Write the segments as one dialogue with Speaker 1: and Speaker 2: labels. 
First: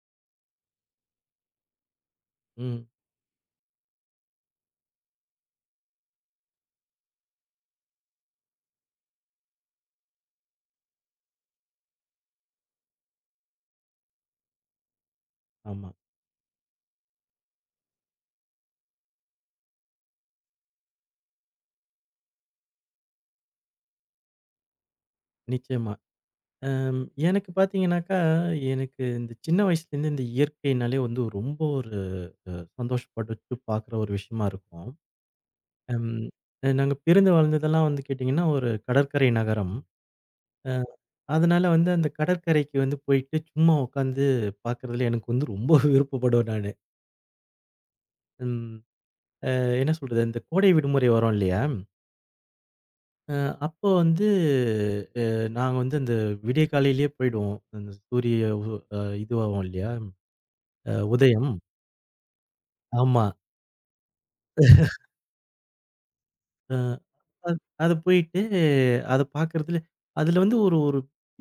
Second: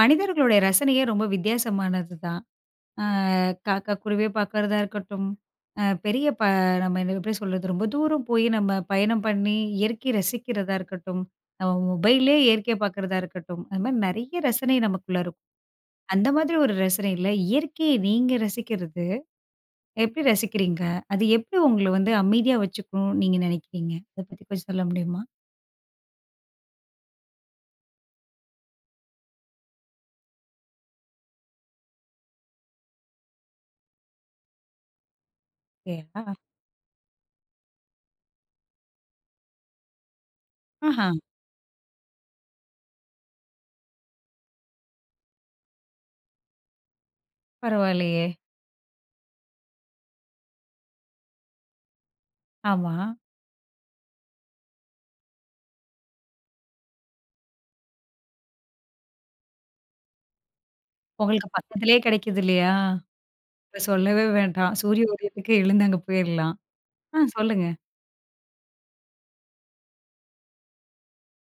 Speaker 1: மனிதர்களுடைய ரசனையே ரொம்ப வித்தியாசமானது தான்.
Speaker 2: ம்.
Speaker 1: அ காக்கா, குருவிய பார்க்கறதா இருக்கட்டும், அ பெரிய ப நம்ம என்ன எப்படி சொல்றது? ரொம்ப தூரம் போய் நம்ம பயணம் பண்ணி இயற்கைய ரசிக்கிறதா இருக்கட்டும், நம்ம மொபைல்லே இயற்கைய பார்க்கறதா இருக்கட்டும், அது மாரி நெறைய ரசனை நமக்குள்ள இருக்கும்.
Speaker 2: ஆமா.
Speaker 1: அந்த மாதிரி ஒரு ரசனையில இயற்கையை நீங்க ரசிக்கிறது எப்படி ரசிக்கிறீங்க? அது எப்படி உங்கள வந்து அமைதியா வச்சுக்கும்னு நீங்க நெனைக்கிறீங்க? அத பத்தி கொஞ்சம் சொல்ல முடியுமா?
Speaker 2: நிச்சயமா. அம் எனக்கு பார்த்தீங்கன்னாக்கா, எனக்கு இந்த சின்ன வயசுலேருந்து இந்த இயற்கைனாலே வந்து ரொம்ப ஒரு அ சந்தோஷப்பட்டு பார்க்குற ஒரு விஷயமா இருக்கும். அம்
Speaker 1: இல்லையா?
Speaker 2: நாங்க பிறந்து வளர்ந்ததெல்லாம் வந்து கேட்டிங்கன்னா, ஒரு கடற்கரை நகரம். அ
Speaker 1: ஆஹா!
Speaker 2: அதனால வந்து அந்த கடற்கரைக்கு வந்து போயிட்டு சும்மா உட்காந்து பார்க்குறதுல எனக்கு வந்து ரொம்ப விருப்பப்படுவேன் நானு.
Speaker 1: பரவாயில்லையே!
Speaker 2: ம். என்ன சொல்றது? இந்த கோடை விடுமுறை வரும் இல்லையா?
Speaker 1: ஆமா.
Speaker 2: அ அப்போ வந்து அ நாங்க வந்து அந்த விடிய காலையிலேயே போயிடுவோம். அந்த சூரிய உ அ இதுவாகும் இல்லையா?
Speaker 1: உங்களுக்கு
Speaker 2: உதயம்.
Speaker 1: பக்கத்திலேயே கிடைக்குது இல்லையா?
Speaker 2: ஆமா.
Speaker 1: சொல்லவே வேண்டாம். சூரிய உதயத்துக்கே எழுந்து அங்க போயிரலாம்.
Speaker 2: அ
Speaker 1: ஆ
Speaker 2: அ
Speaker 1: சொல்லுங்க.
Speaker 2: அத போயிட்டு அத பார்க்கறதுல அதுல வந்து ஒரு ஒரு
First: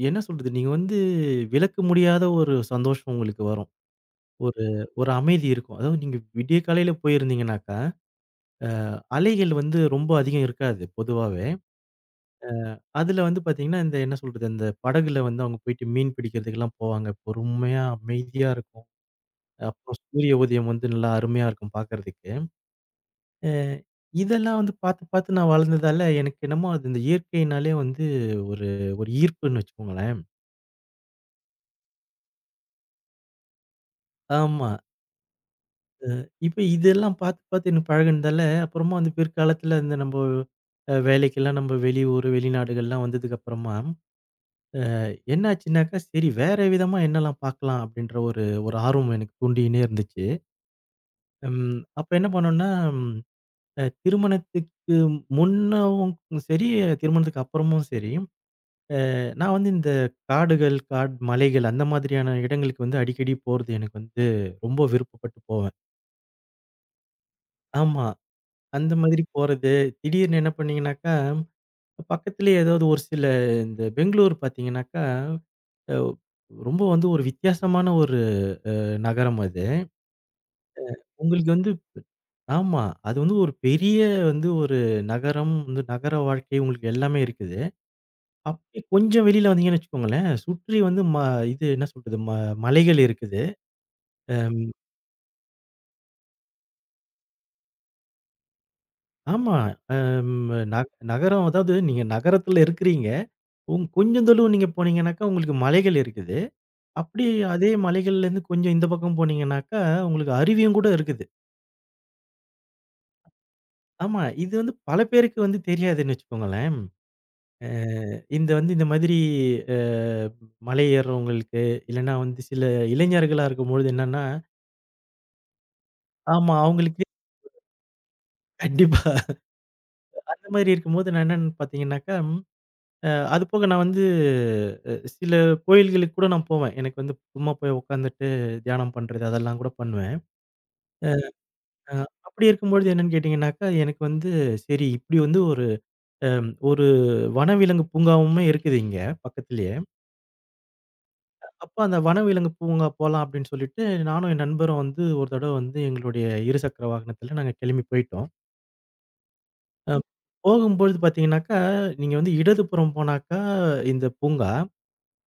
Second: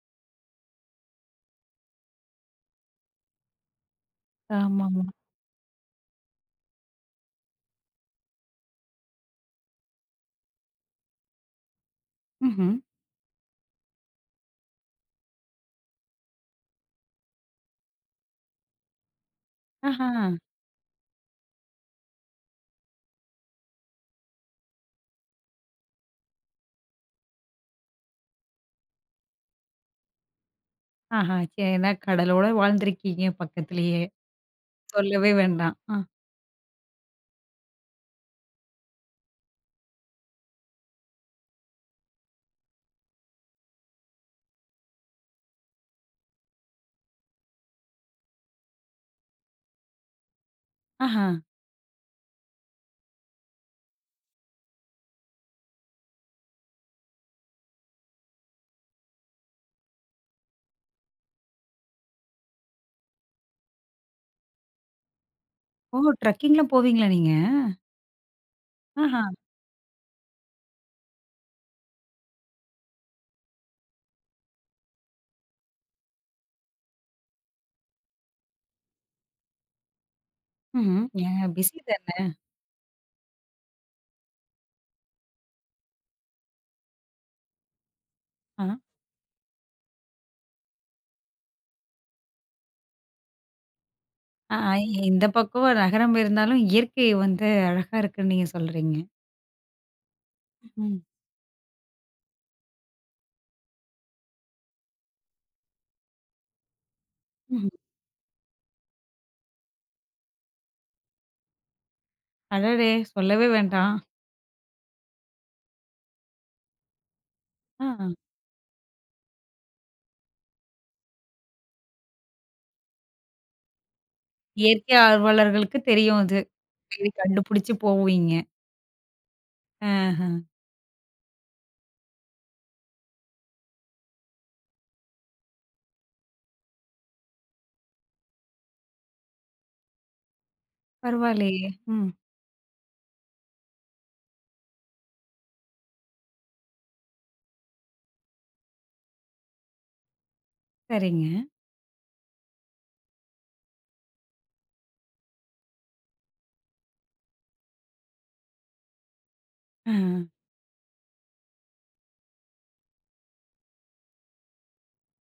Speaker 2: என்ன சொல்றது? நீங்க வந்து விளக்க முடியாத ஒரு சந்தோஷம் உங்களுக்கு வரும். ஒரு
Speaker 1: ஆமாமா.
Speaker 2: ஒரு அமைதி இருக்கும். அதாவது நீங்க விடிய காலையில போயிருந்தீங்கனாக்கா, அ அலைகள் வந்து ரொம்ப அதிகம் இருக்காது பொதுவாவே.
Speaker 1: ம்ஹ்ம்.
Speaker 2: அதுல வந்து பார்த்தீங்கன்னா, இந்த என்ன சொல்றது? அந்த படகுல வந்து அவங்க போயிட்டு மீன் பிடிக்கிறதுக்கெல்லாம் போவாங்க. பொறுமையா அமைதியா இருக்கும். அப்புறம்
Speaker 1: ஆஹா,
Speaker 2: சூரிய உதயம் வந்து நல்லா அருமையா இருக்கும் பார்க்கறதுக்கு. அ இதெல்லாம் வந்து பார்த்து, பார்த்து நான் வளர்ந்ததால, எனக்கு என்னமோ அது இந்த இயற்கைனாலே வந்து ஒரு ஒரு ஈர்ப்புன்னு வச்சுக்கோங்களேன்.
Speaker 1: ஆஹா. ஏன்னா கடலோட வாழ்ந்திருக்கீங்க பக்கத்திலேயே.
Speaker 2: ஆமா.
Speaker 1: சொல்லவே வேண்டாம். ஆ,
Speaker 2: இப்ப இதெல்லாம் பார்த்து, பார்த்து எனக்கு பழகுனதால, அப்புறமா வந்து பிற்காலத்துல இந்த நம்ப வேலைக்கெல்லாம் நம்ம வெளியூர், வெளிநாடுகள்லாம் வந்ததுக்கு அப்புறமா, அ என்ன ஆச்சுன்னாக்கா, சரி வேற விதமா என்னலாம் பார்க்கலாம்? அப்படின்ற ஒரு ஒரு ஆர்வம் எனக்கு தூண்டினே இருந்துச்சு.
Speaker 1: ஆஹா.
Speaker 2: ம் அப்ப என்ன பண்ணோம்னா திருமணத்துக்கு முன்னவும் சரி, திருமணத்துக்கு அப்புறமும் சரி, நான் வந்து இந்த காடுகள், காட் மலைகள் அந்த மாதிரியான இடங்களுக்கு வந்து அடிக்கடி போறது எனக்கு வந்து ரொம்ப விருப்பப்பட்டு போவேன்.
Speaker 1: ஓ! ட்ரெக்கிங்லாம் போவீங்களா நீங்க?
Speaker 2: ஆமா. அந்த
Speaker 1: ஆஹா.
Speaker 2: மாதிரி போறது, திடீர்னு என்ன பண்ணீங்கன்னாக்கா, பக்கத்திலேயே ஏதாவது ஒரு சில இந்த பெங்களூர் பார்த்தீங்கன்னாக்கா, அ ரொம்ப வந்து ஒரு வித்தியாசமான ஒரு நகரம் அது.
Speaker 1: ம்ஹ்ம். ஏங்க
Speaker 2: உங்களுக்கு வந்து
Speaker 1: பிஸி தானே.
Speaker 2: ஆமா. அது வந்து ஒரு பெரிய வந்து ஒரு நகரம், வந்து நகர வாழ்க்கை உங்களுக்கு எல்லாமே இருக்குது.
Speaker 1: ஆ,
Speaker 2: அப்படி கொஞ்சம் வெளியில வந்தீங்கன்னு வச்சுக்கோங்களேன், சுற்றி வந்து ம இது என்ன சொல்றது? ம மலைகள் இருக்குது. அ
Speaker 1: ஆ இந்த பக்கம் நகரம் இருந்தாலும் இயற்கை வந்து அழகா இருக்குன்னு நீங்க சொல்றீங்க.
Speaker 2: ஆமா. ம் ந
Speaker 1: ம்,
Speaker 2: நகரம் அதாவது நீங்க நகரத்துல இருக்கிறீங்க. உங் கொஞ்சம் தொலுவு நீங்க போனீங்கன்னாக்கா உங்களுக்கு மலைகள் இருக்குது. அப்படி
Speaker 1: ம்ஹ்ம்.
Speaker 2: அதே மலைகள்லேருந்து கொஞ்சம் இந்த பக்கம் போனீங்கன்னாக்கா, உங்களுக்கு அருவியும் கூட இருக்குது.
Speaker 1: அடடே! சொல்லவே வேண்டாம்.
Speaker 2: ஆமா. இது வந்து பல பேருக்கு வந்து தெரியாதுன்னு வச்சுக்கோங்களேன். அ
Speaker 1: ஆ.
Speaker 2: இந்த வந்து இந்த மாதிரி அ மலை ஏறுறவங்களுக்கு, இல்லன்னா வந்து சில இளைஞர்களா இருக்கும்பொழுது என்னன்னா,
Speaker 1: இயற்கை ஆர்வலர்களுக்கு தெரியும் அது.
Speaker 2: ஆமா அவங்களுக்கு
Speaker 1: சரி கண்டுபிடிச்சு போவீங்க.
Speaker 2: கண்டிப்பா.
Speaker 1: ஆஹ.
Speaker 2: அந்த மாதிரி இருக்கும்போது நான் என்னன்னு பார்த்தீங்கன்னாக்கா, அது போக நான் வந்து சில கோயில்களுக்கு கூட நான் போவேன். எனக்கு வந்து சும்மா போய் உட்காந்துட்டு தியானம் பண்றது அதெல்லாம் கூட பண்ணுவேன்.
Speaker 1: பரவாயில்லையே!
Speaker 2: அ
Speaker 1: ம்.
Speaker 2: அப்படி இருக்கும்பொழுது என்னன்னு கேட்டீங்கன்னாக்கா, எனக்கு வந்து சரி இப்படி வந்து ஒரு ஒரு வனவிலங்கு பூங்காவுமே இருக்குது இங்க பக்கத்திலேயே.
Speaker 1: சரிங்க.
Speaker 2: அப்ப அந்த வனவிலங்கு பூங்கா போலாம் அப்படின்னு சொல்லிட்டு நானும் என் நண்பரும் வந்து ஒரு தடவ வந்து எங்களுடைய இருசக்கர வாகனத்தில நாங்க கிளம்பி போயிட்டோம். அ
Speaker 1: ஆஹ.
Speaker 2: போகும்பொழுது பார்த்தீங்கன்னாக்கா, நீங்க வந்து இடதுபுறம் போனாக்கா இந்த பூங்கா.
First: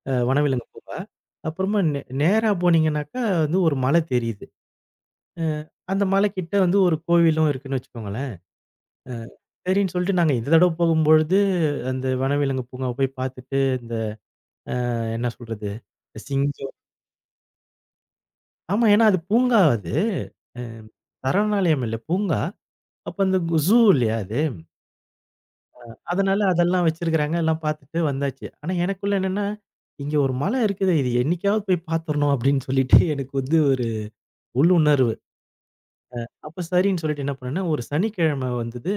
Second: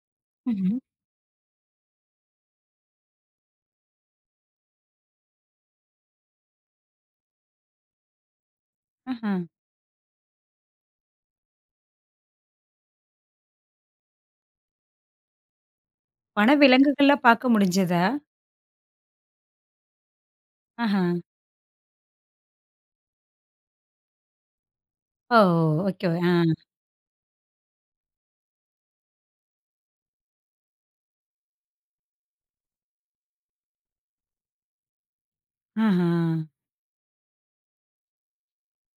Speaker 2: வனவிலங்கு
Speaker 1: ம்ஹ்ம்.
Speaker 2: பூங்கா. அப்புறமா நே நேரா போனீங்கன்னாக்கா வந்து ஒரு மலை தெரியுது. அ அந்த மலைக்கிட்ட வந்து ஒரு கோவிலும் இருக்குன்னு வச்சுக்கோங்களேன். அ
Speaker 1: ஆஹ.
Speaker 2: சரின்னு சொல்லிட்டு நாங்க இந்த தடவ போகும்பொழுது அந்த வனவிலங்கு பூங்காவ போய் பார்த்துட்டு இந்த என்ன சொல்றது? சிங்கம்
Speaker 1: வனவிலங்குகள்லாம் பார்க்க முடிஞ்சதா?
Speaker 2: ஆமா. ஏன்னா அது பூங்கா அது. அ
Speaker 1: ஆஹ.
Speaker 2: சரணாலயம் இல்ல பூங்கா. அப்ப அந்த ஜூ இல்லையா அது.
Speaker 1: ஓ! ஓகே. ஆ.
Speaker 2: அதனால அதெல்லாம் வச்சிருக்கிறாங்க. எல்லாம் பார்த்துட்டு வந்தாச்சு. ஆனா எனக்குள்ள என்னன்னா, இங்க ஒரு மலை இருக்குது. இது என்னைக்காவது போய் பார்த்துரணும் அப்படின்னு சொல்லிட்டு எனக்கு வந்து ஒரு உள்ளுணர்வு.
Speaker 1: ஆஹ.
Speaker 2: அப்ப சரின்னு சொல்லிட்டு என்ன பண்ணேன்னா, ஒரு சனிக்கிழமை வந்தது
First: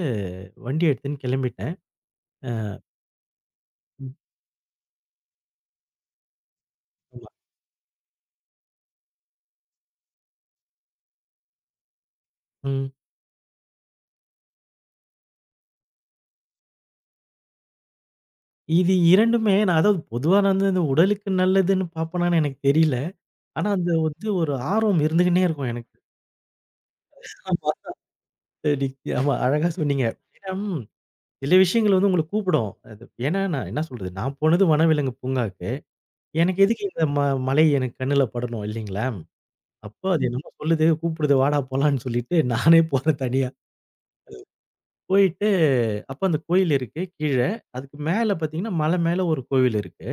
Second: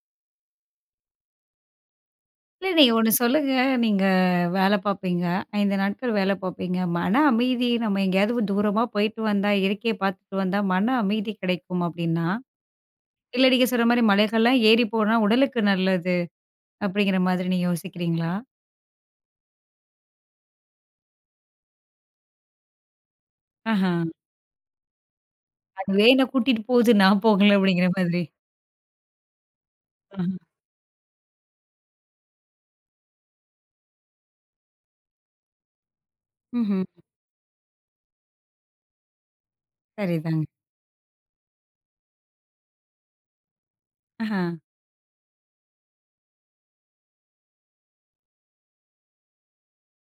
Speaker 2: வண்டி எடுத்துன்னு கிளம்பிட்டேன்.
Speaker 1: இல்ல நீங்க ஒண்ணு சொல்லுங்க. நீங்க
Speaker 2: ம்.
Speaker 1: வேல பார்ப்பீங்க. 5 நாட்கள் வேல பார்ப்பீங்க. மன
Speaker 2: ஆமா.
Speaker 1: அமைதி நம்ம எங்கேயாவது தூரமா போயிட்டு வந்தா, இயற்கைய பார்த்துட்டு வந்தா மன அமைதி கிடைக்கும் அப்படின்னா,
Speaker 2: ம்.
Speaker 1: இல்ல நீங்க சொன்ன மாரி மலைகள்லாம் ஏறி போனா உடலுக்கு நல்லது அப்படிங்கிற மாதிரி நீங்க யோசிக்கிறீங்களா?
Speaker 2: இது 2மே நான் அதாவது பொதுவா நான் வந்து இந்த உடலுக்கு நல்லதுன்னு பார்ப்பனான்னு எனக்கு தெரியல. ஆனா
Speaker 1: ஆஹ.
Speaker 2: அந்த வந்து ஒரு ஆர்வம் இருந்துகின்னே இருக்கும் எனக்கு.
Speaker 1: அதுவே என்ன கூட்டிட்டு போகுது நான் போகல
Speaker 2: ஆமா.
Speaker 1: அப்படிங்கிற மாதிரி.
Speaker 2: சரி. ஆமா அழகா சொன்னீங்க.
Speaker 1: ஆஹ.
Speaker 2: ஏன்னா ம் சில விஷயங்கள் வந்து உங்கள கூப்பிடும். அது ஏன்னா நான் என்ன சொல்றது, நான் போனது வனவிலங்கு பூங்காவுக்கு. எனக்கு
Speaker 1: ம்ஹ்ம்.
Speaker 2: எதுக்கு இந்த ம மலை எனக்கு கண்ணுல படணும் இல்லைங்களா? அப்போ அது ம்.
Speaker 1: சரிதாங்க.
Speaker 2: என்னமோ சொல்லுது, கூப்பிடுது வாடா போலான்னு சொல்லிட்டு நானே போறேன் தனியா.
Speaker 1: ஆஹ.
Speaker 2: போயிட்டு அப்ப அந்த கோயில் இருக்கு கீழ. அதுக்கு மேல பார்த்தீங்கன்னா, மலை மேல ஒரு கோவில் இருக்கு.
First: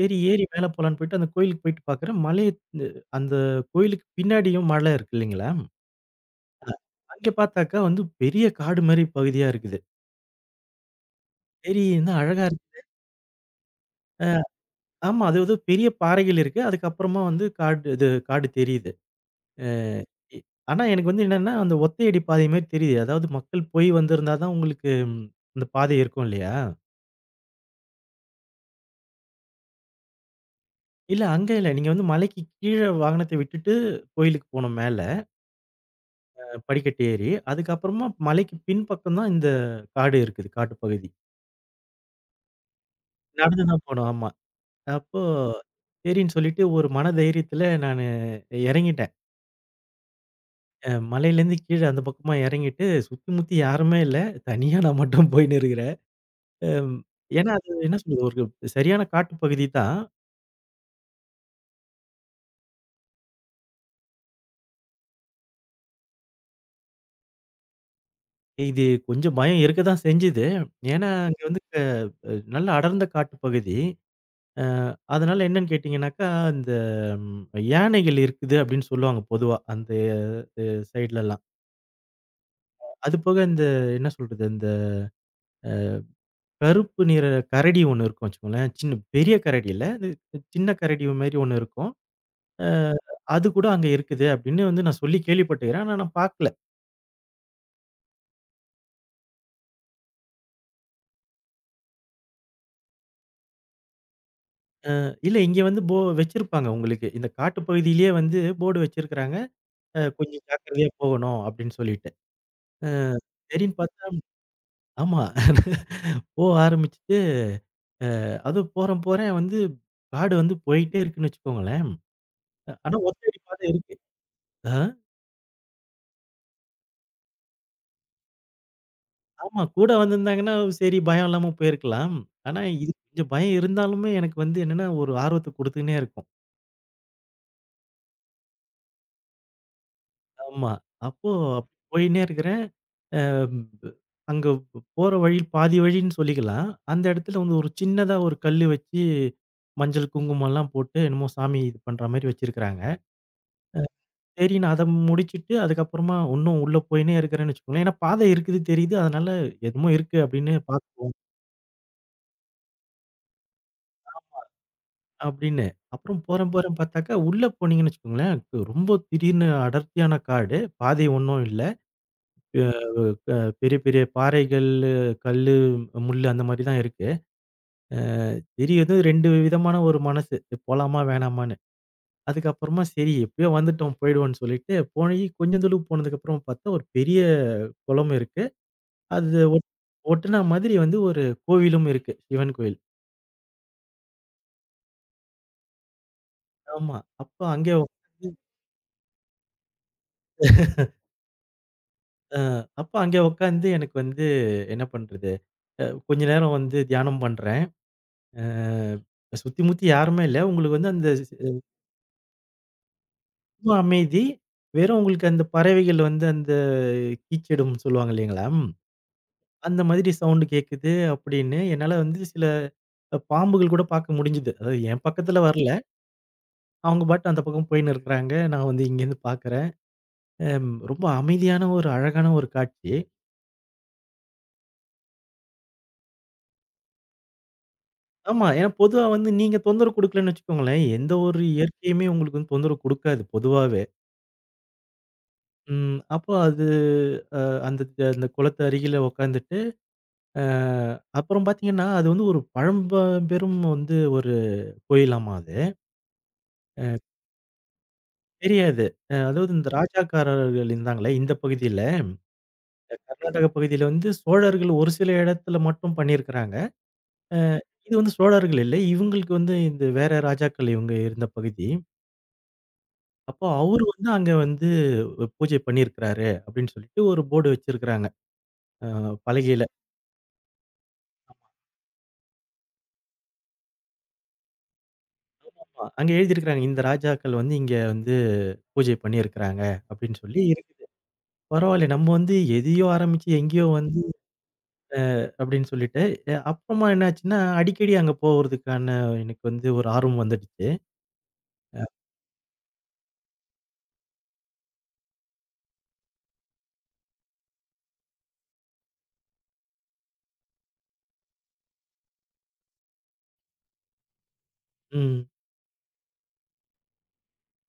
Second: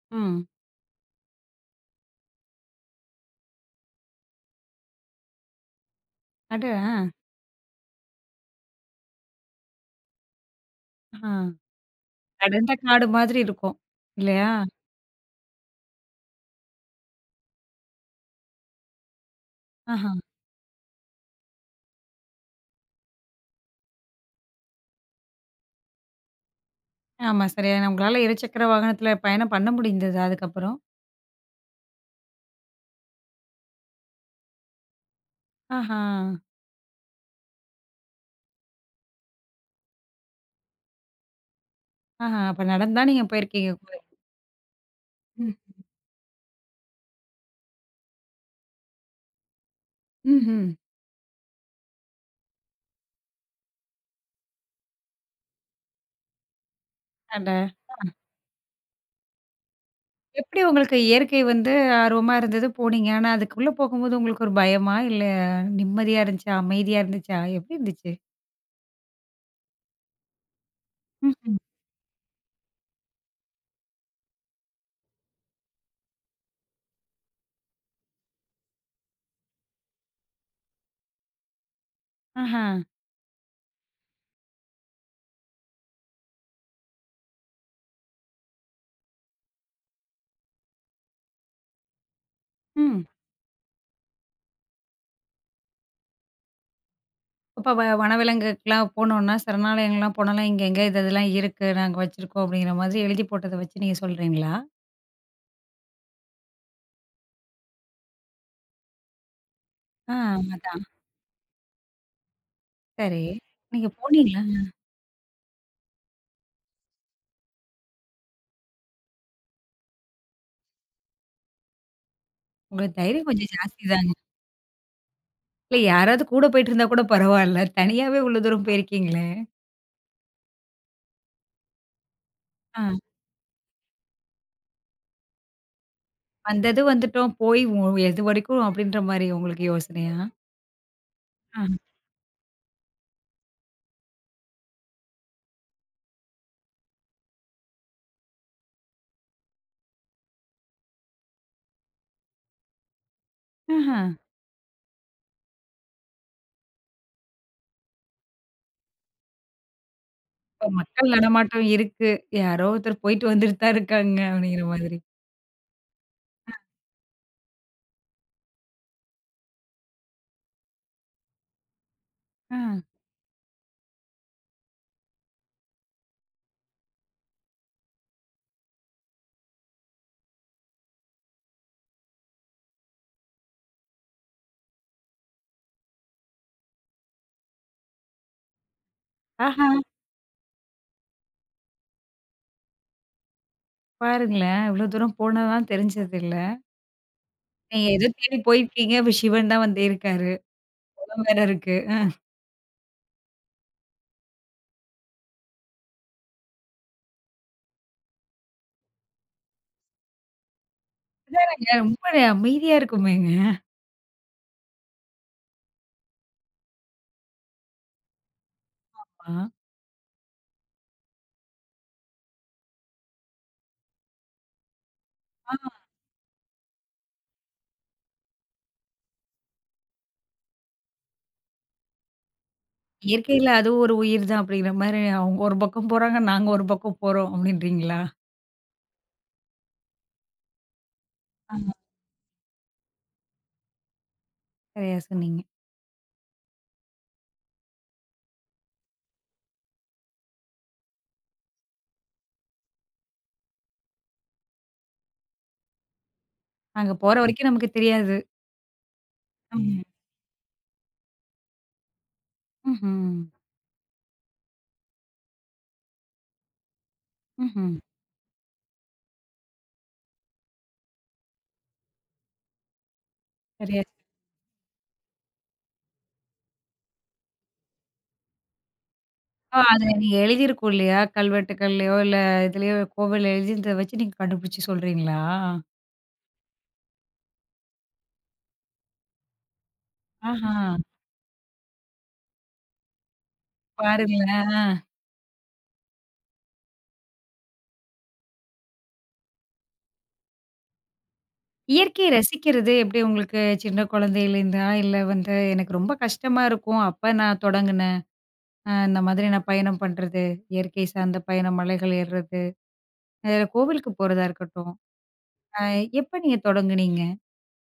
Speaker 2: சரி ஏறி
Speaker 1: ம்.
Speaker 2: மேல போலான்னு போயிட்டு அந்த கோயிலுக்கு போயிட்டு பார்க்குறேன், மலைய து அந்த கோயிலுக்கு பின்னாடியும் மலை இருக்கு இல்லைங்களா?
Speaker 1: அட! ஆ.
Speaker 2: அங்க பார்த்தாக்கா வந்து பெரிய காடு மாரி பகுதியா இருக்குது.
Speaker 1: ஆ.
Speaker 2: சரி என்ன அழகா
Speaker 1: அடர்ந்த
Speaker 2: இருக்கு.
Speaker 1: காடு மாதிரி இருக்கும். இல்லையா?
Speaker 2: ஆமா. அது ஏதோ பெரிய பாறைகள் இருக்கு. அதுக்கப்புறமா வந்து காடு இது காடு தெரியுது. அ
Speaker 1: ஆஹா.
Speaker 2: இ ஆனா எனக்கு வந்து என்னன்னா, அந்த ஒத்தையடி பாதை மாரி தெரியுது. அதாவது மக்கள் போய் வந்திருந்தா தான் உங்களுக்கு ம், அந்த பாதை இருக்கும் இல்லையா?
Speaker 1: ஆமா சரியான உங்களால இருசக்கர வாகனத்தில பயணம் பண்ண முடிந்ததா அதுக்கப்புறம்?
Speaker 2: இல்ல அங்க இல்ல. நீங்க வந்து மலைக்கு கீழ வாகனத்த விட்டுட்டு கோயிலுக்கு போணும் மேல.
Speaker 1: ஆஹா,
Speaker 2: படிக்கட்டு ஏறி, அதுக்கப்புறமா மலைக்கு பின்பக்கம் தான் இந்த காடு இருக்குது, காட்டுப் பகுதி.
Speaker 1: ஆஹா. அப்ப நடந்து தான் நீங்க
Speaker 2: நடந்து
Speaker 1: போயிருக்கீங்க
Speaker 2: தான் போனோம்.
Speaker 1: கோயிலுக்கு.
Speaker 2: ஆமா. அப்போ
Speaker 1: ம்.
Speaker 2: சரின்னு சொல்லிட்டு ஒரு மன தைரியத்தில நானு இறங்கிட்டேன்.
Speaker 1: ம்ஹ்ம்.
Speaker 2: மலையிலேருந்து கீழ அந்த பக்கமா இறங்கிட்டு சுத்தி முத்தி யாருமே இல்ல. தனியா நான் மட்டும் போயின்னு இருக்கிறேன். அம் ஏன்னா
Speaker 1: அட!
Speaker 2: அது என்ன சொல்றது ஒரு சரியான காட்டுப் பகுதி தான்.
Speaker 1: எப்படி உங்களுக்கு இயற்கை வந்து ஆர்வமா இருந்தது போனீங்க. ஆனா அதுக்குள்ள போகும்போது உங்களுக்கு ஒரு பயமா? இல்ல நிம்மதியா இருந்துச்சா? அமைதியா இருந்துச்சா? எப்படி இருந்துச்சு?
Speaker 2: இது கொஞ்சம் பயம் இருக்க தான் செஞ்சுது. ஏன்னா அங்க
Speaker 1: ம்ஹ்ம்.
Speaker 2: வந்து க நல்ல அடர்ந்த காட்டுப் பகுதி. அ அதனால என்னன்னு கேட்டீங்கன்னாக்கா, அந்த ம் யானைகள் இருக்குது அப்படின்னு சொல்லுவாங்க பொதுவா, அந்த சைட்லலாம்.
Speaker 1: ஆஹா.
Speaker 2: அது போக இந்த என்ன சொல்றது, இந்த கருப்பு நிற கரடி ஒண்ணு இருக்கும் வச்சுக்கோங்களேன். சின்ன பெரிய கரடி இல்ல. அது சின்ன கரடி மாரி ஒண்ணு இருக்கும். அ
Speaker 1: ம்.
Speaker 2: அது கூட அங்க இருக்குது அப்படின்னு வந்து நான் சொல்லி கேள்விப்பட்டுக்கிறேன். ஆனா நான் பார்க்கல.
Speaker 1: அப்ப வனவிலங்குக்குலாம் போனோம்னா, சரணாலயங்கள்லாம் போனோம்னா, இங்க எங்க இது இதெல்லாம் இருக்கு. நாங்க வச்சிருக்கோம் அப்படிங்கிற மாதிரி எழுதி போட்டத வச்சு நீங்க சொல்றீங்களா?
Speaker 2: இல்ல இங்க வந்து போ வச்சிருப்பாங்க உங்களுக்கு. இந்த காட்டு பகுதியிலேயே வந்து போர்டு வச்சிருக்கிறாங்க.
Speaker 1: ஆ.
Speaker 2: கொஞ்சம்
Speaker 1: அதான்.
Speaker 2: ஜாக்கிரதையா போகணும் அப்படின்னு சொல்லிட்டு. அ
Speaker 1: சரி.
Speaker 2: சரின்னு
Speaker 1: நீங்க
Speaker 2: பார்த்தா
Speaker 1: போனீங்களா?
Speaker 2: ஆமா. போக ஆரம்பிச்சுட்டு அதுவும் போறேன், போறேன் வந்து காடு வந்து போயிட்டே இருக்குன்னு வச்சுக்கோங்களேன். ஆனா
Speaker 1: உங்களுக்கு தைரியம்
Speaker 2: ஒத்தடி
Speaker 1: கொஞ்சம்
Speaker 2: பாதை
Speaker 1: ஜாஸ்தி
Speaker 2: இருக்கு.
Speaker 1: தாங்க.
Speaker 2: ஆ
Speaker 1: இல்ல யாராவது கூட போயிட்டு இருந்தா கூட பரவால்ல. தனியாவே இவ்ளோ தூரம் போயிருக்கீங்களே!
Speaker 2: ஆமா. கூட வந்திருந்தாங்கன்னா, சரி பயம் இல்லாம போயிருக்கலாம். ஆனா
Speaker 1: ஆ.
Speaker 2: இது கொஞ்சம் பயம் இருந்தாலுமே எனக்கு வந்து என்னன்னா, ஒரு ஆர்வத்த குடுத்துக்கின்னே இருக்கும்.
Speaker 1: வந்தது வந்துட்டோம். போய் ஒ எது வரைக்கும் அப்பிடின்ற மாரி உங்களுக்கு யோசனையா?
Speaker 2: ஆமா. அப்போ
Speaker 1: ஆ.
Speaker 2: அப்படி போயின்னே இருக்கிறேன். அம், அங்க போற வழி பாதி வழின்னு சொல்லிக்கலாம். அந்த இடத்துல வந்து ஒரு சின்னதா ஒரு கல்லு வச்சு மஞ்சள், குங்குமம்லாம் போட்டு என்னமோ சாமி இது பண்ற மாரி வச்சிருக்கிறாங்க.
Speaker 1: ஆஹா!
Speaker 2: சரி நான் அத முடிச்சுட்டு, அதுக்கப்புறமா உன்னும் உள்ள போயின்னே இருக்கிறேன்னு வச்சுக்கோங்களேன். ஏன்னா பாதை இருக்குது தெரியுது. அதனால என்னமோ இருக்கு அப்படின்னு
Speaker 1: இப்ப
Speaker 2: பாக்
Speaker 1: மக்கள் நடமாட்டம் இருக்கு. யாரோ ஒருத்தர் போயிட்டு வந்துட்டு தான் இருக்காங்க அப்பிடிங்கிற மாதிரி.
Speaker 2: அப்படின்னு. அப்புறம் போறேன் போறேன் பார்த்தாக்கா, உள்ள போனீங்கன்னு வச்சுக்கோங்களேன், கு- ரொம்ப திடீர்னு அடர்த்தியான காடு. பாதை ஒண்ணும் இல்ல.
Speaker 1: ஆ.
Speaker 2: அ அ பெரிய பெரிய பாறைகள், கல்லு, முள்ளு அந்த மாரி தான் இருக்கு. அ தெரியுது 2 விதமான ஒரு மனசு. போலாமா வேணாமான்னு. அதுக்கப்புறமா சரி எப்படியோ வந்துட்டோம் போயிடுவோம்ன்னு சொல்லிட்டு போயி கொஞ்சம் தூரம் போனதுக்கப்புறம் பார்த்தா ஒரு பெரிய குளம் இருக்கு. அது ஒட்
Speaker 1: ஆஹா!
Speaker 2: ஒட்டுனா மாதிரி வந்து ஒரு கோவிலும் இருக்கு. சிவன் கோயில்.
Speaker 1: பாருங்களேன்! இவ்ளோ தூரம் போனா தான் தெரிஞ்சது இல்ல.
Speaker 2: ஆமா. அப்ப அங்கே
Speaker 1: நீங்க ஏதோ தேடி போயிருக்கீங்க. இப்ப சிவன் தான் வந்து இருக்காரு. வேற இருக்கு.
Speaker 2: அ அப்ப அங்கே உட்காந்து எனக்கு வந்து என்ன பண்றது? கொஞ்ச நேரம் வந்து தியானம் பண்றேன். சுத்தி முத்தி யாருமே இல்ல. உங்களுக்கு வந்து அந்த சி-
Speaker 1: அதானங்க ரொம்ப அமைதியா இருக்குமேங்க!
Speaker 2: ரொம்ப அமைதி. வெறும் உங்களுக்கு அந்த பறவைகள் வந்து அந்த கீச்சிடும்னு சொல்லுவாங்க இல்லைங்களா? ம், அந்த மாதிரி சவுண்ட் கேட்குது அப்படின்னு என்னால வந்து சில பாம்புகள் கூட பார்க்க முடிஞ்சுது. அதாவது என் பக்கத்துல
Speaker 1: ஆ.
Speaker 2: வரல. அவங்க பாட்டு அந்த பக்கம் போயின்னு இருக்கிறாங்க. நான் வந்து இங்கேருந்து பார்க்குறேன். ரொம்ப அமைதியான ஒரு அழகான ஒரு காட்சி.
Speaker 1: இயற்கையில அதுவும் ஒரு உயிர் தான் அப்படிங்கிற மாரி, அவங்க ஒரு பக்கம் போறாங்க, நாங்க ஒரு பக்கம் போறோம் அப்படின்றீங்களா?
Speaker 2: ஆமா. ஏன்னா பொதுவா வந்து நீங்க தொந்தரவு குடுக்கலன்னு வச்சுக்கோங்களேன், எந்த ஒரு
Speaker 1: ஆமா.
Speaker 2: இயற்கையுமே உங்களுக்கு வந்து தொந்தரவு குடுக்காது பொதுவாவே.
Speaker 1: சரியா சொன்னீங்க.
Speaker 2: ம் அப்போ அது அ அந்த அந்த குளத்து அருகில உட்காந்துட்டு, அ அப்புறம் பார்த்தீங்கன்னா, அது வந்து ஒரு பழம்பெரும் வந்து ஒரு கோயிலாமா அது.
Speaker 1: அங்க போற வரைக்கும் நமக்கு தெரியாது.
Speaker 2: தெரியாது. அதாவது இந்த
Speaker 1: ம்.
Speaker 2: ராஜாக்காரர்கள் இருந்தாங்களே இந்த பகுதியில,
Speaker 1: ம்ஹ்ம்.
Speaker 2: கர்நாடக பகுதியில வந்து சோழர்கள் ஒரு சில இடத்துல மட்டும் பண்ணியிருக்கிறாங்க. அ
Speaker 1: ம்ஹ்ம்.
Speaker 2: இது வந்து சோழர்கள் இல்ல. இவங்களுக்கு வந்து இந்த வேற ராஜாக்கள் இவங்க இருந்த பகுதி. அப்போ
Speaker 1: சரியா
Speaker 2: அவரு
Speaker 1: சொ-
Speaker 2: வந்து அங்க வந்து பூஜை பண்ணியிருக்கிறாரு அப்படின்னு சொல்லிட்டு ஒரு போர்டு வச்சிருக்கிறாங்க. அ
Speaker 1: ஆ
Speaker 2: பலகையில.
Speaker 1: அது நீங்க எழுதியிருக்கும் இல்லையா? கல்வெட்டுக்கள்லயோ, இல்ல இதுலயோ கோவில்ல எழுதியிருந்தத வச்சு நீங்க கண்டுபிடிச்சு சொல்றீங்களா?
Speaker 2: அங்க எழுதியிருக்கிறாங்க. இந்த ராஜாக்கள் வந்து இங்க வந்து பூஜை பண்ணியிருக்கிறாங்க அப்படின்னு சொல்லி
Speaker 1: ஆஹா!
Speaker 2: இருக்குது. பரவாயில்ல நம்ம வந்து எதையோ ஆரம்பிச்சு எங்கேயோ வந்து
Speaker 1: பாருங்களேன். ஆ.
Speaker 2: அப்படின்னு சொல்லிட்டு, அப்புறமா என்னாச்சுன்னா, அடிக்கடி அங்க போறதுக்கான எனக்கு வந்து ஒரு ஆர்வம் வந்துடுச்சு.
Speaker 1: இயற்கைய ரசிக்கிறது எப்படி உங்களுக்கு சின்ன குழந்தையிலேருந்தா? இல்ல வந்து எனக்கு ரொம்ப கஷ்டமா இருக்கும். அப்ப நான் தொடங்குனேன். இந்த மாதிரி நான் பயணம் பண்றது. இயற்கை சார்ந்த பயணம், மலைகள் ஏறுறது. அதுல கோவிலுக்கு போறதா இருக்கட்டும்.
Speaker 2: ம்.
Speaker 1: அ எப்ப நீங்க தொடங்குனீங்க?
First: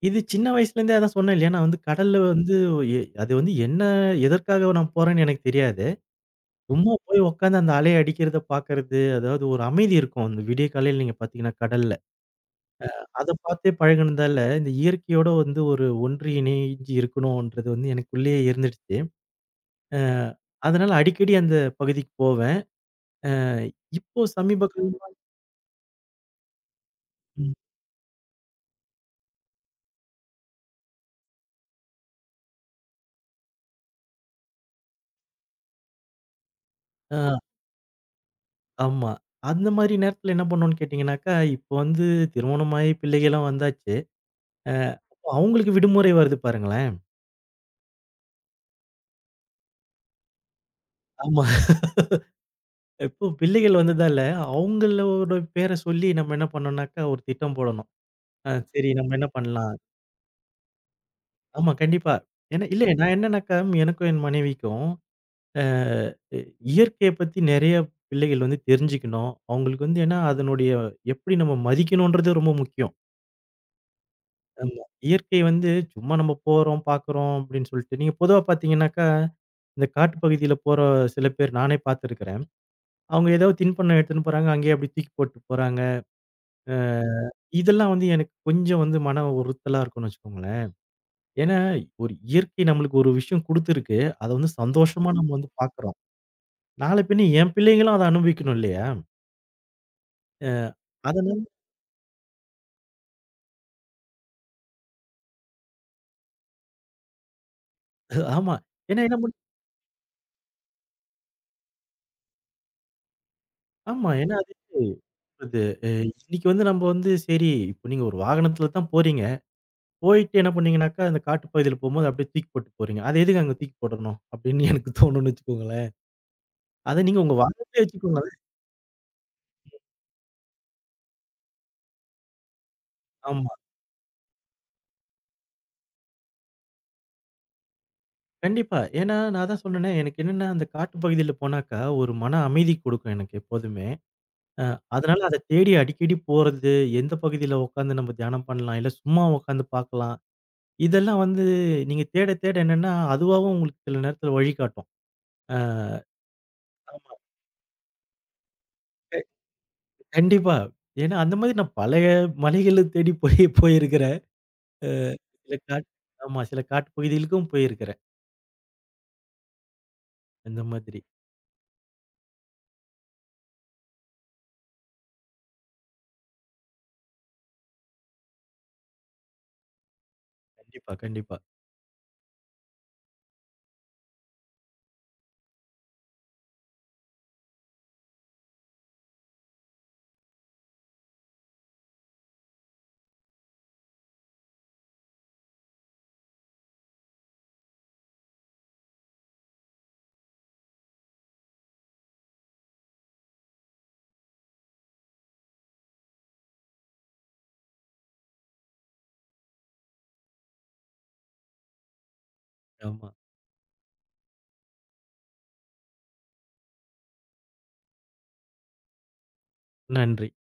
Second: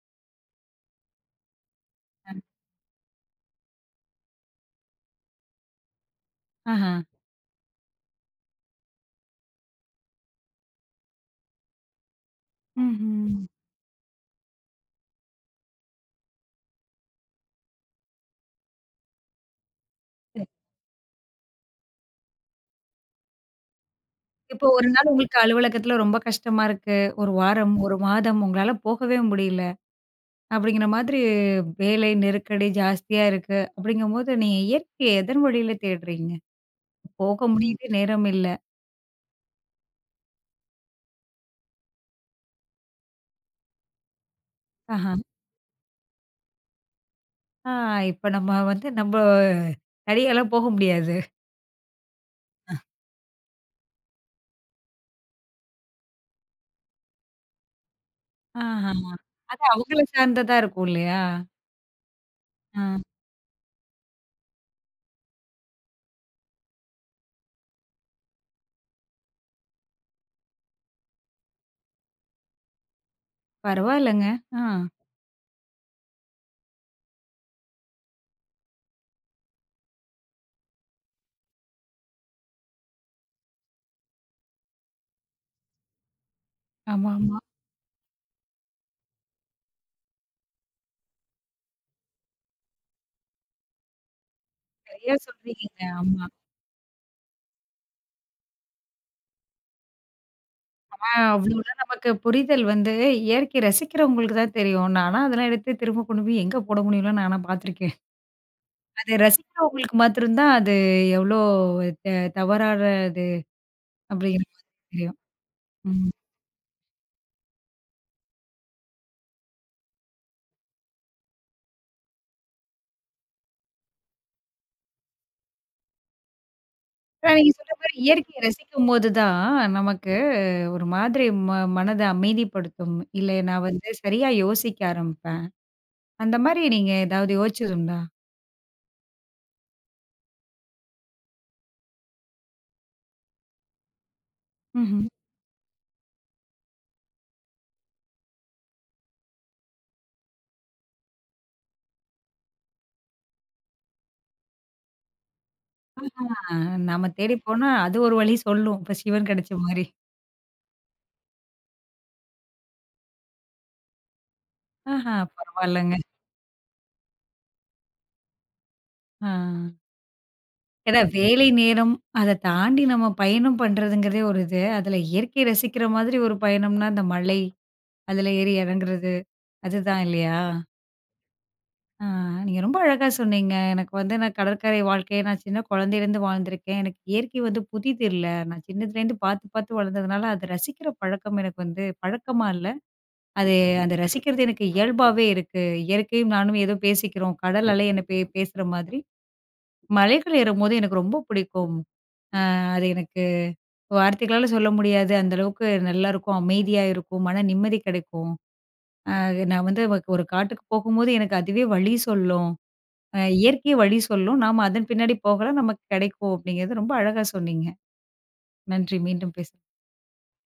Speaker 2: இது சின்ன வயசுலேருந்தே அதான் சொன்னேன் இல்லையா? நான் வந்து கடல்ல வந்து எ அது வந்து என்ன எதற்காக நான் போறேன்னு எனக்கு தெரியாது.
Speaker 1: ஆஹா.
Speaker 2: சும்மா போய் உட்காந்து அந்த அலை அடிக்கிறத பார்க்கறது, அதாவது ஒரு அமைதி இருக்கும். அந்த விடிய காலையில நீங்க பார்த்தீங்கன்னா கடல்ல. அத
Speaker 1: ம்ஹ்ம்.
Speaker 2: பார்த்தே பழகுனதால, இந்த இயற்கையோட வந்து ஒரு ஒன்றி இணைஞ்சு இருக்கணும்ன்றது வந்து எனக்குள்ளேயே இருந்துடுச்சு. அ அதனால அடிக்கடி அந்த பகுதிக்கு போவேன். அ இப்போ
Speaker 1: இப்போ
Speaker 2: சமீப
Speaker 1: ஒரு
Speaker 2: காலமா
Speaker 1: நாள் உங்களுக்கு அலுவலகத்துல ரொம்ப கஷ்டமா இருக்கு. ஒரு
Speaker 2: ம்.
Speaker 1: வாரம், 1 மாதம் உங்களால போகவே முடியல. அப்படிங்கிற மாதிரி வேலை நெருக்கடி ஜாஸ்தியா இருக்கு. அப்படிங்கும்போது நீங்க இயற்கைய எதன் வழியில தேடுறீங்க? போக
Speaker 2: அ
Speaker 1: முடியுது நேரம் இல்ல.
Speaker 2: ஆமா. அந்த மாரி நேரத்துல என்ன பண்ணோம்னு கேட்டீங்கன்னாக்கா, இப்போ வந்து திருமணமாயி பிள்ளைகள்லாம் வந்தாச்சு. அ
Speaker 1: ஆஹா.
Speaker 2: அவங்களுக்கு விடுமுறை வருது பாருங்களேன்.
Speaker 1: ஆ இப்ப நம்ம வந்து நம்ம தனியாலாம் போக முடியாது.
Speaker 2: ஆமா. இப்போ பிள்ளைகள் வந்ததால, அவங்களோட பேர சொல்லி நம்ம என்ன பண்ணோம்னாக்கா ஒரு திட்டம் போடணும். ஆ சரி
Speaker 1: ஆஹா.
Speaker 2: நம்ம என்ன
Speaker 1: அது
Speaker 2: பண்ணலாம்?
Speaker 1: அவங்கள சார்ந்ததா இருக்கும் இல்லையா?
Speaker 2: ஆமா கண்டிப்பா. ஏன்னா இல்ல
Speaker 1: ஆ
Speaker 2: நான் என்னன்னாக்கா, எனக்கும் என் மனைவிக்கும் அ இயற்கைய பத்தி நெறைய பிள்ளைகள் வந்து தெரிஞ்சுக்கணும். அவங்களுக்கு வந்து ஏன்னா அதனுடைய எப்படி நம்ம மதிக்கணும்ன்றது ரொம்ப முக்கியம்.
Speaker 1: பரவாயில்லங்க. ஆ.
Speaker 2: ஆமா. இயற்கை வந்து சும்மா நம்ம போறோம், பார்க்குறோம் அப்படின்னு சொல்லிட்டு நீங்க பொதுவா பார்த்தீங்கன்னாக்கா, இந்த காட்டு பகுதியில போற சில பேர் நானே பார்த்துருக்கிறேன். அவங்க ஏதாவது தின்பண்டம் எடுத்துன்னு போறாங்க. அங்கேயே அப்படி தூக்கி போட்டு போறாங்க. அ
Speaker 1: ஆமாமா.
Speaker 2: இதெல்லாம் வந்து எனக்கு கொஞ்சம் வந்து மன உறுத்தலா இருக்கும்னு வச்சுக்கோங்களேன். ஏன்னா, ஒரு இயற்கை நம்மளுக்கு ஒரு விஷயம் குடுத்துருக்கு. அத வந்து சந்தோஷமா
Speaker 1: சரியா
Speaker 2: ம். நம்ம வந்து
Speaker 1: சொல்றீங்கங்க.
Speaker 2: பார்க்குறோம்.
Speaker 1: ஆமா.
Speaker 2: நாளை பின்ன என் பிள்ளைங்களும் அத அனுபவிக்கணும் இல்லையா? அ
Speaker 1: ஆ
Speaker 2: அதனால
Speaker 1: அவ்ளோலாம் நமக்கு புரிதல் வந்து இயற்கைய ரசிக்கிறவங்களுக்கு தான் தெரியும். நானா அதெல்லாம் எடுத்து திரும்ப கொண்டு போய் எங்க போட முடியும்லாம் நானா பார்த்துருக்கேன்.
Speaker 2: ஆமா. ஏன்னா
Speaker 1: அத
Speaker 2: என்ன பண்
Speaker 1: ரசிக்கிறவங்களுக்கு மாத்திரம் தான் அது எவ்ளோ த தவறானது
Speaker 2: ஆமா. ஏன்னா
Speaker 1: அப்படிங்கிற
Speaker 2: அது
Speaker 1: மாதிரி தெரியும்.
Speaker 2: அது அ
Speaker 1: ம்.
Speaker 2: இன்னைக்கு வந்து நம்ம வந்து சரி, இப்ப நீங்க ஒரு வாகனத்துல தான் போறீங்க. போயிட்டு என்ன பண்ணீங்கனாக்கா, அந்த காட்டுப் பகுதியில போம்போது அப்படியே தூக்கி போட்டு போறீங்க. "அத எதுக்கு அங்க தூக்கி போடணும்?" அப்படின்னு எனக்கு தோணும்னு வச்சுக்கோங்களேன். அத நீங்க
Speaker 1: ஆனா
Speaker 2: உங்க
Speaker 1: நீங்க சொல்ற
Speaker 2: வாகனத்திலே
Speaker 1: மாரி
Speaker 2: வச்சுக்கோங்க.
Speaker 1: இயற்கைய ரசிக்கும்போது தான் நமக்கு ஒரு மாதிரி மனத அமைதிப்படுத்தும். இல்ல
Speaker 2: ஆமா.
Speaker 1: நான் வந்து சரியா யோசிக்க ஆரம்பிப்பேன். அந்த மாரி நீங்க ஏதாவது யோசிச்சதுண்டா?
Speaker 2: கண்டிப்பா. ஏன்னா நான் அதான் சொன்னேனே, எனக்கு என்னன்னா அந்த காட்டுப் பகுதியில போனாக்கா, ஒரு மன அமைதி கொடுக்கும் எனக்கு எப்போதுமே. அ
Speaker 1: ம்ஹ்ம்.
Speaker 2: அதனால அத தேடி அடிக்கடி போறது, எந்த பகுதியில உட்காந்து நம்ம தியானம் பண்ணலாம், இல்ல சும்மா உட்காந்து பார்க்கலாம். இதெல்லாம் வந்து நீங்க தேட தேட என்னன்னா, அதுவாவும் உங்களுக்கு சில நேரத்துல வழிகாட்டும். அ
Speaker 1: ஆ நாம
Speaker 2: ஆமா.
Speaker 1: தேடி போனா அது ஒரு வழி சொல்லும். இப்ப
Speaker 2: க
Speaker 1: சிவன் கிடைச்ச மாரி.
Speaker 2: கண்டிப்பா. ஏன்னா அந்த மாதிரி நான் பழைய மலைகள தேடி போய் போயிருக்கிறேன். அ
Speaker 1: ஆஹா
Speaker 2: சில காட்
Speaker 1: பரவால்லங்க.
Speaker 2: ஆமா சில காட்டு பகுதிகளுக்கும் போயிருக்கிறேன்.
Speaker 1: ஆ.
Speaker 2: இந்த
Speaker 1: ஏன்னா
Speaker 2: மாதிரி.
Speaker 1: வேலை நேரம், அத தாண்டி நம்ம பயணம் பண்றதுங்கிறதே ஒரு இது. அதுல இயற்கையை ரசிக்கிற மாதிரி ஒரு பயணம்னா, இந்த மலை, அதுல ஏறி இறங்குறது, அதுதான் இல்லையா?
Speaker 2: கண்டிப்பா, கண்டிப்பா.
Speaker 1: ஆ நீங்க ரொம்ப அழகா சொன்னீங்க. எனக்கு வந்து நான் கடற்கரை வாழ்க்கைய நான் சின்ன குழந்தையிலேருந்து வாழ்ந்திருக்கேன். எனக்கு இயற்கை வந்து புதிது இல்ல. நான் சின்னதுலேருந்து பார்த்து பார்த்து வளர்ந்ததுனால, அத ரசிக்கிற பழக்கம் எனக்கு வந்து பழக்கமா இல்ல. அது அந்த ரசிக்கிறது எனக்கு இயல்பாவே இருக்கு. இயற்கையும் நானும் ஏதோ பேசிக்கிறோம். கடல் அலை என்ன பேசுற மாதிரி. மலைகள் ஏறும்போது எனக்கு ரொம்ப பிடிக்கும். அது எனக்கு வார்த்தைகளால சொல்ல முடியாது. அந்த அளவுக்கு நல்லாருக்கும். அமைதியா இருக்கும். மன நிம்மதி கிடைக்கும். அ நான் வந்து எனக்கு ஒரு காட்டுக்கு போகும்போது எனக்கு அதுவே வழி சொல்லும்.
Speaker 2: ஆமா.
Speaker 1: இயற்கையே வழி சொல்லும். நாம அதன் பின்னாடி போகலாம். நமக்கு கிடைக்கும் அப்படிங்கிறது ரொம்ப அழகா சொன்னீங்க. நன்றி. மீண்டும் பேசலாம்.
Speaker 2: நன்றி.